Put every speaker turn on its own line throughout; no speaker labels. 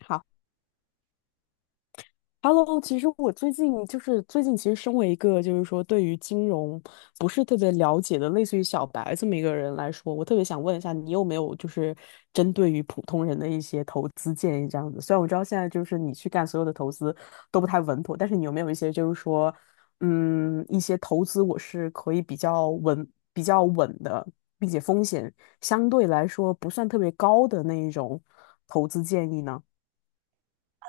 好，Hello，其实我最近其实身为一个就是说对于金融不是特别了解的，类似于小白这么一个人来说，我特别想问一下，你有没有就是针对于普通人的一些投资建议这样子？虽然我知道现在就是你去干所有的投资都不太稳妥，但是你有没有一些就是说，一些投资我是可以比较稳的，并且风险相对来说不算特别高的那一种投资建议呢？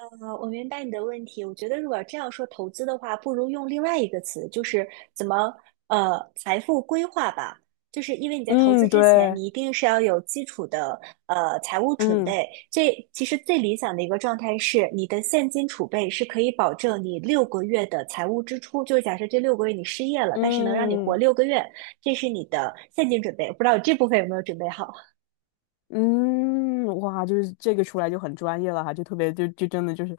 啊，我明白你的问题。我觉得，如果这样说投资的话，不如用另外一个词，就是怎么财富规划吧。就是因为你在投资
嗯，
之前，
对，
你一定是要有基础的财务准
嗯。
备。这其实最理想的一个状态是，你的现金储备是可以保证你六个月的财务支出。就是假设这六个月你失业了，但是能让你活
嗯
六个月，这是你的现金准备。我不知道这部分有没有准备好，
嗯，哇，就是这个出来就很专业了哈，就特别就真的就是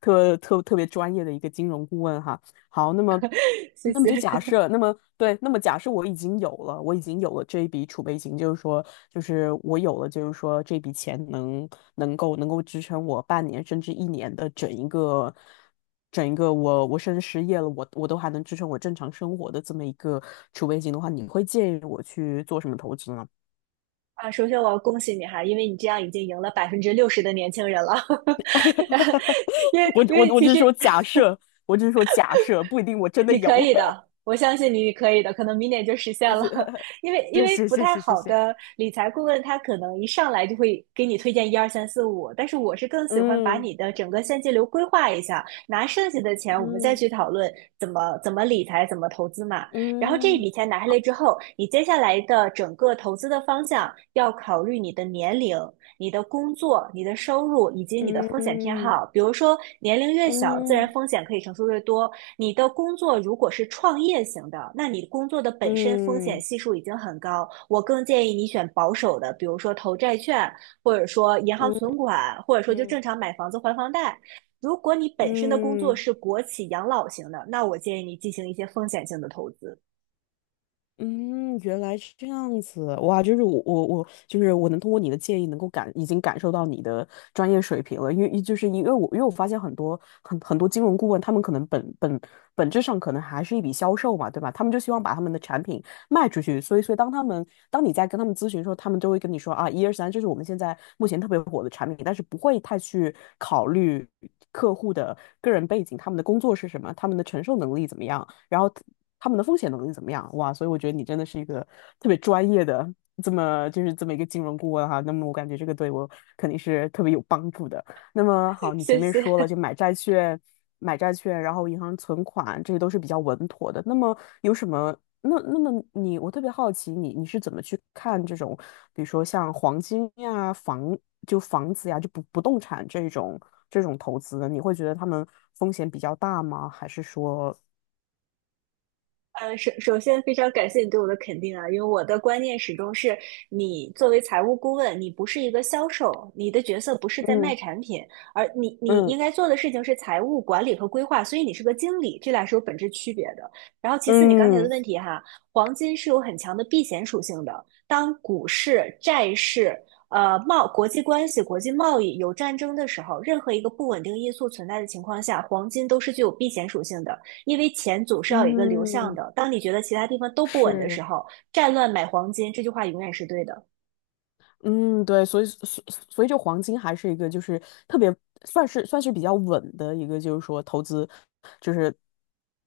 特别专业的一个金融顾问哈。好，那么
谢
那么就假
谢。
设，那么对，那么假设我已经有了这一笔储备金，就是说，就是我有了，就是说这笔钱能够支撑我半年甚至一年的整一个我甚至失业了，我都还能支撑我正常生活的这么一个储备金的话，你会建议我去做什么投资呢？
啊，首先我要恭喜你哈，因为你这样已经赢了60%的年轻人了。
哈哈，
因为
我
因为
我我
其
只是
实
说假设，我只是说假设，不一定我真的
你可
有。
以的，我相信你，你可以的，可能明年就实现了。因为因
谢
为
谢
不
谢
太
谢谢
好
谢，
的理财顾问，他可能一上来就会给你推荐一二三四五，但是我是更喜欢把
嗯
你的整个现金流规划一下，拿剩下的钱我们再
嗯
去讨论怎么理财、怎么投资嘛。然后这一
嗯
笔钱拿下来之后，你接下来的整个投资的方向要考虑你的年龄、你的工作、你的收入以及你的风险偏
嗯
好。比如说，年龄越小，自然
嗯
风险可以承受越多；你的工作如果是创业型的，那你工作的本身风
嗯
险
嗯
系数已经很高。我更建议你选保守的，比如说投债券，或者说银行存款，或者说就
嗯
正常买房子还房贷。如果你本身的工作
嗯。
是国企养老型的，那我建议你进行一些风险性的投资。
嗯，原来是这样子，哇，就是我我我，就是我能通过你的建议，能够已经感受到你的专业水平了，因为就是因为我发现很多金融顾问，他们可能本质上可能还是一笔销售嘛，对吧？他们就希望把他们的产品卖出去。所以，当他们当你在跟他们咨询的时候，他们都会跟你说啊，一二三，这是我们现在目前特别火的产品，但是不会太去考虑客户的个人背景、他们的工作是什么、他们的承受能力怎么样，然后他们的风险能力怎么样。哇，所以我觉得你真的是一个特别专业的这么一个金融顾问哈。那么我感觉这个对我肯定是特别有帮助的。那么好，你前
谢
面说了，
谢。
就买债券,然后银行存款，这些都是比较稳妥的。那么有什么？那那么你，我特别好奇你是怎么去看这种，比如说像黄金呀、房子呀、就不动产这种投资的？你会觉得他们风险比较大吗？还是说，
首先非常感谢你对我的肯定啊，因为我的观念始终是，你作为财务顾问，你不是一个销售，你的角色不是在卖
嗯
产品，而你
嗯
应该做的事情是财务管理和规划，所以你是个经理，这俩是有本质区别的。然后其次，你刚才的
嗯
问题哈，黄金是有很强的避险属性的，当股市、债市。国际关系、国际贸易有战争的时候，任何一个不稳定因素存在的情况下，黄金都是具有避险属性的。因为钱总是要有一个流向
嗯，
的。当你觉得其他地方都不稳的时
是。
候，战乱买黄金这句话永远是对的。
嗯，对，所以就黄金还是一个就是特别算是比较稳的一个，就是说投资，就是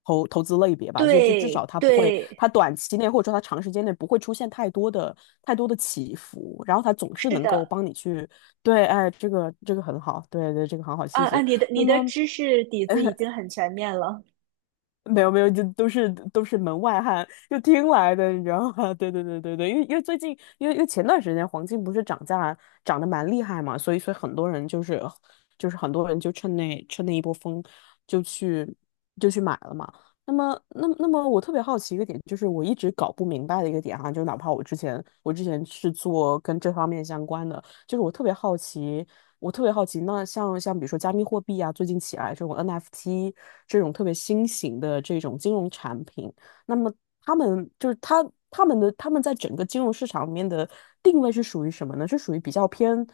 投资类别吧，就至少
对
它不会，
对，
它短期内或者说它长时间内不会出现太多的起伏，然后它总是
是
能够
的，
帮你去，对，哎，这个很好，对对，这个很好，谢
啊啊，
谢。
你的
那
你的
么
知识底子已 经很全面了。
没有没有，就都是门外汉，就听来的，你知道吗？对对对对对，因为最近，因为前段时间黄金不是涨价涨得蛮厉害嘛，所以很多人就趁那一波风就去就去买了嘛。那么那么我特别好奇一个点，就是我一直搞不明白的一个点哈、就哪怕我之前是做跟这方面相关的，就是我特别好奇,那像比如说加密货币啊，最近起来这种 NFT 这种特别新型的这种金融产品，那么他们就是他他们的他们在整个金融市场里面的定位是属于什么呢？是属于比较偏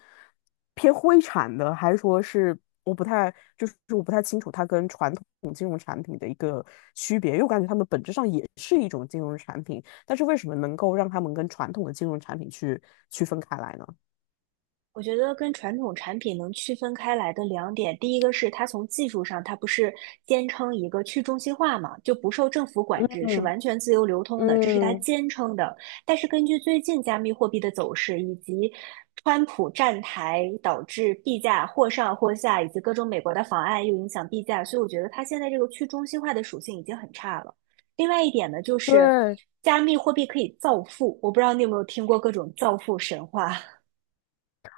偏灰产的，还是说是我不太清楚它跟传统金融产品的一个区别，因为我感觉它们本质上也是一种金融产品，但是为什么能够让他们跟传统的金融产品去区分开来呢？
我觉得跟传统产品能区分开来的两点，第一个是它从技术上，它不是坚称一个去中心化嘛，就不受政府管制，是
嗯。
完全自由流通的，这是它
嗯，
坚称的。但是根据最近加密货币的走势，以及川普站台导致币价或上或下，以及各种美国的法案又影响币价，所以我觉得它现在这个去中心化的属性已经很差了。另外一点呢，就是
对
加密货币可以造富，我不知道你有没有听过各种造富神话。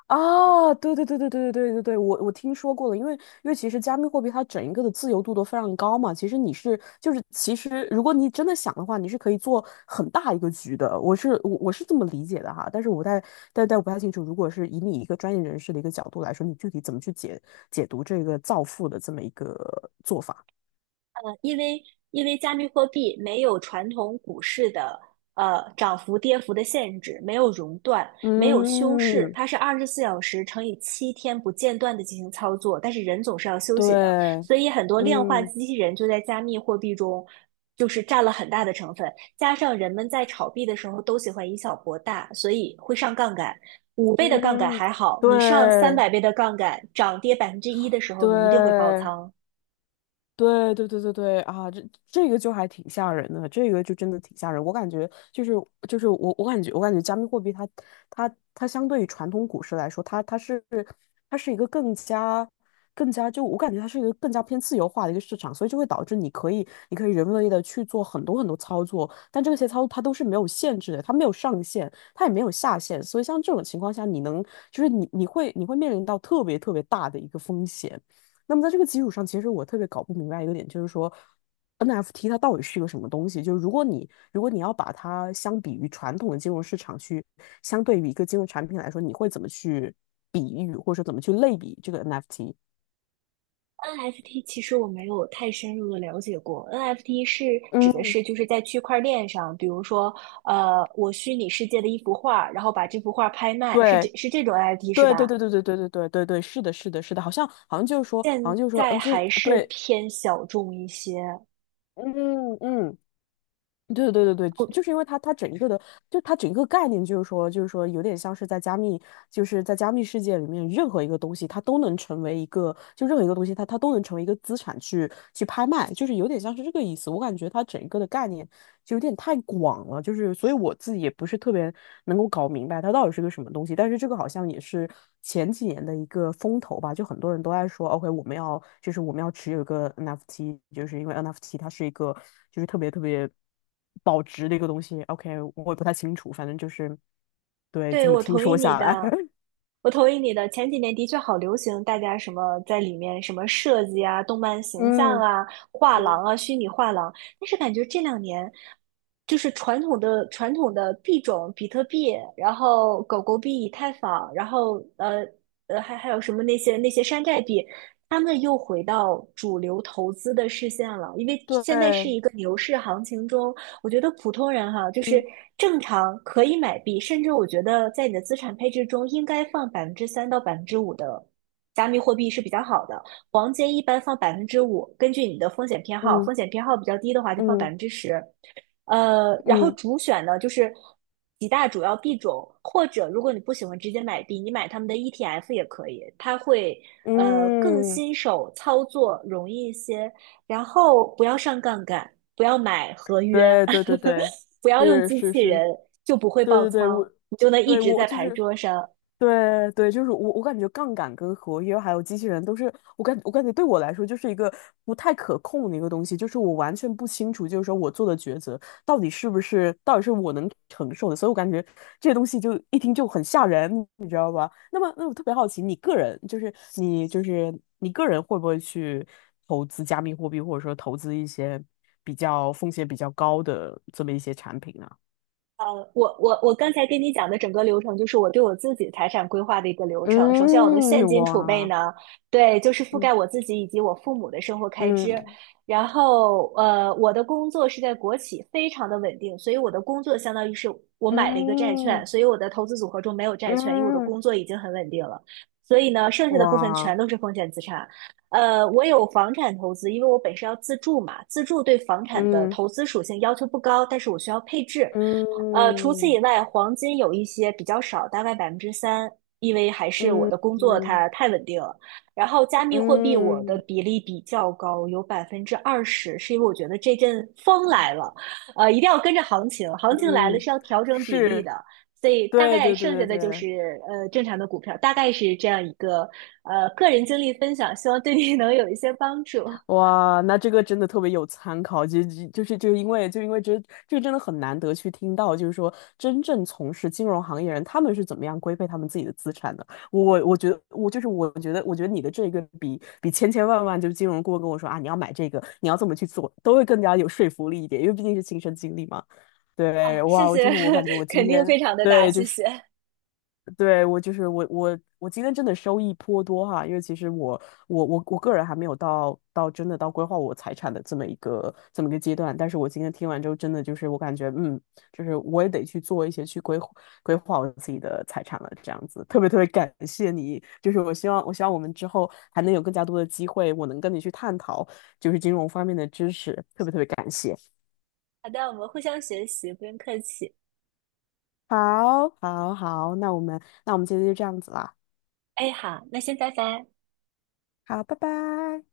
啊，对对对对对对对对对，我听说过了，因为其实加密货币它整一个的自由度都非常高嘛，其实如果你真的想的话，你是可以做很大一个局的，我是这么理解的哈，但是我不太但但我不太清楚，如果是以你一个专业人士的一个角度来说，你具体怎么去解读这个造富的这么一个做法？
因为因为加密货币没有传统股市的涨幅跌幅的限制，没有熔断，没有休市，
嗯，
它是24小时乘以7天不间断的进行操作，但是人总是要休息的，
对，
所以很多量化
嗯
机器人就在加密货币中。就是占了很大的成分，加上人们在炒币的时候都喜欢以小博大，所以会上杠杆。5倍的杠杆
嗯，
还好，你上三
对
百倍的杠杆，涨跌1%的时候，你一定会爆
对。
仓。
对对对对对啊，这个就还挺吓人的，这个就真的挺吓人。我感觉就是我感觉加密货币它相对于传统股市来说，它是一个更加就我感觉它是一个更加偏自由化的一个市场，所以就会导致你可以人为的去做很多很多操作，但这些操作它都是没有限制的，它没有上限，它也没有下限，所以像这种情况下，你能就是你你会你会面临到特别特别大的一个风险。那么在这个基础上，其实我特别搞不明白一个点，就是说 NFT 它到底是一个什么东西？就是如果你要把它相比于传统的金融市场去，相对于一个金融产品来说，你会怎么去比喻，或者说怎么去类比这个 NFT?
NFT 其实我没有太深入的了解过，NFT 是指的
嗯，
是就是在区块链上，比如说，我虚拟世界的一幅画，然后把这幅画拍卖，是这
对
是这种 NFT 是
对对
吧？
对对对对对对对对，是的，是的，是的，好像好像就是说，好像
现
就是说，嗯，
在
就是
还是
对，
偏小众一些。
嗯嗯，对对对对，就是因为它整一个的，就它整个概念就是说，有点像是在加密，就是在加密世界里面，任何一个东西它都能成为一个，就任何一个东西它都能成为一个资产去拍卖，就是有点像是这个意思。我感觉它整一个的概念就有点太广了，就是所以我自己也不是特别能够搞明白它到底是个什么东西。但是这个好像也是前几年的一个风头吧，就很多人都在说，OK,我们要持有一个 NFT,就是因为 NFT 它是一个就是特别特别保值的一个东西。OK,我也不太清楚，反正就是对
对，
这么
我
听
同意
说
你
下来，
的，我同意你的。前几年的确好流行，大家什么在里面什么设计啊、动漫形象
嗯
啊、画
嗯，
廊啊、虚拟画廊，但是感觉这两年就是传统的币种，比特币，然后狗狗币、以太坊，然后还有什么那些山寨币，他们又回到主流投资的视线了，因为现在是
对，
一个牛市行情中。我觉得普通人哈，就是
嗯
正常可以买币，甚至我觉得在你的资产配置中应该放百分之三到百分之五的加密货币是比较好的。黄金一般放百分之五，根据你的风险偏好，
嗯
风险偏好比较低的话就放百
嗯
分之十。然后
嗯
主选呢就是几大主要币种，或者如果你不喜欢直接买币，你买他们的 ETF 也可以，它会更
嗯，
新手操作容易一些，然后不要上杠杆，不要买合约
对对对对，
不要用
是
机
是
器
是，
人，就不会
对
爆
对对，
仓，
我
你就能一
对
直
我
在
就
牌
是。
桌上。
对对，就是我，我感觉杠杆跟合约还有机器人都是我感觉对我来说就是一个不太可控的一个东西，就是我完全不清楚，就是说我做的抉择到底是不是到底是我能承受的，所以我感觉这些东西就一听就很吓人，你知道吧？那么，那我特别好奇，你个人就是你就是你个人会不会去投资加密货币，或者说投资一些比较风险比较高的这么一些产品呢？
呃，我刚才跟你讲的整个流程，就是我对我自己财产规划的一个流程。首先，我的
嗯，
现金储备
哇，
呢，对，就是覆盖我
嗯
自己以及我父母的生活开支。
嗯。
然后，我的工作是在国企，非常的稳定，所以我的工作相当于是我买了一个债券，
嗯
所以我的投资组合中没有债券，因为我的
嗯，
工作已经很稳定了。所以呢，剩下的部分
哇，
全都是风险资产。我有房产投资，因为我本身要自住嘛，自住对房产的
嗯
投资属性要求不高，但是我需要配置。除
嗯
此以外，黄金有一些比较少，大概百分之三，因为还是我
嗯
的工作
嗯
它太稳定了。然后加密货币我的
嗯
比例比较高，有20%，是因为我觉得这阵风
嗯，
来了，一定要跟着行情，行情来了
嗯
是要调整比例
是，
的。所以大
对
概
对对
剩
对
下的就
对，
是正常的股票，大概是这样一个个人经历分享，希望对你 能有一些帮助
哇，那这个真的特别有参考，因为这个真的很难得去听到，就是说真正从事金融行业人他们是怎么样规备他们自己的资产的。我觉得我觉得你的这个比千千万万就是金融顾问跟我说啊，你要买这个，你要这么去做，都会更加有说服力一点，因为毕竟是亲身经历嘛。
啊，
对，
谢
哇，我就
谢，
是我感觉我 今
肯定
天
非常的大，
对就
谢
是。
谢。
对，我就是我我我今天真的收益颇多哈，因为其实我个人还没有到到真的到规划我财产的这么一个阶段，但是我今天听完之后，真的就是我感觉就是我也得去做一些去规划规划我自己的财产了，这样子特别特别感谢你，就是我希望我们之后还能有更加多的机会，我能跟你去探讨就是金融方面的知识，特别特别感谢。
好的，我们互相学习，不用客气。
好，好，好，那我们今天就这样子啦，
哎，好，那先拜拜。
好，拜拜。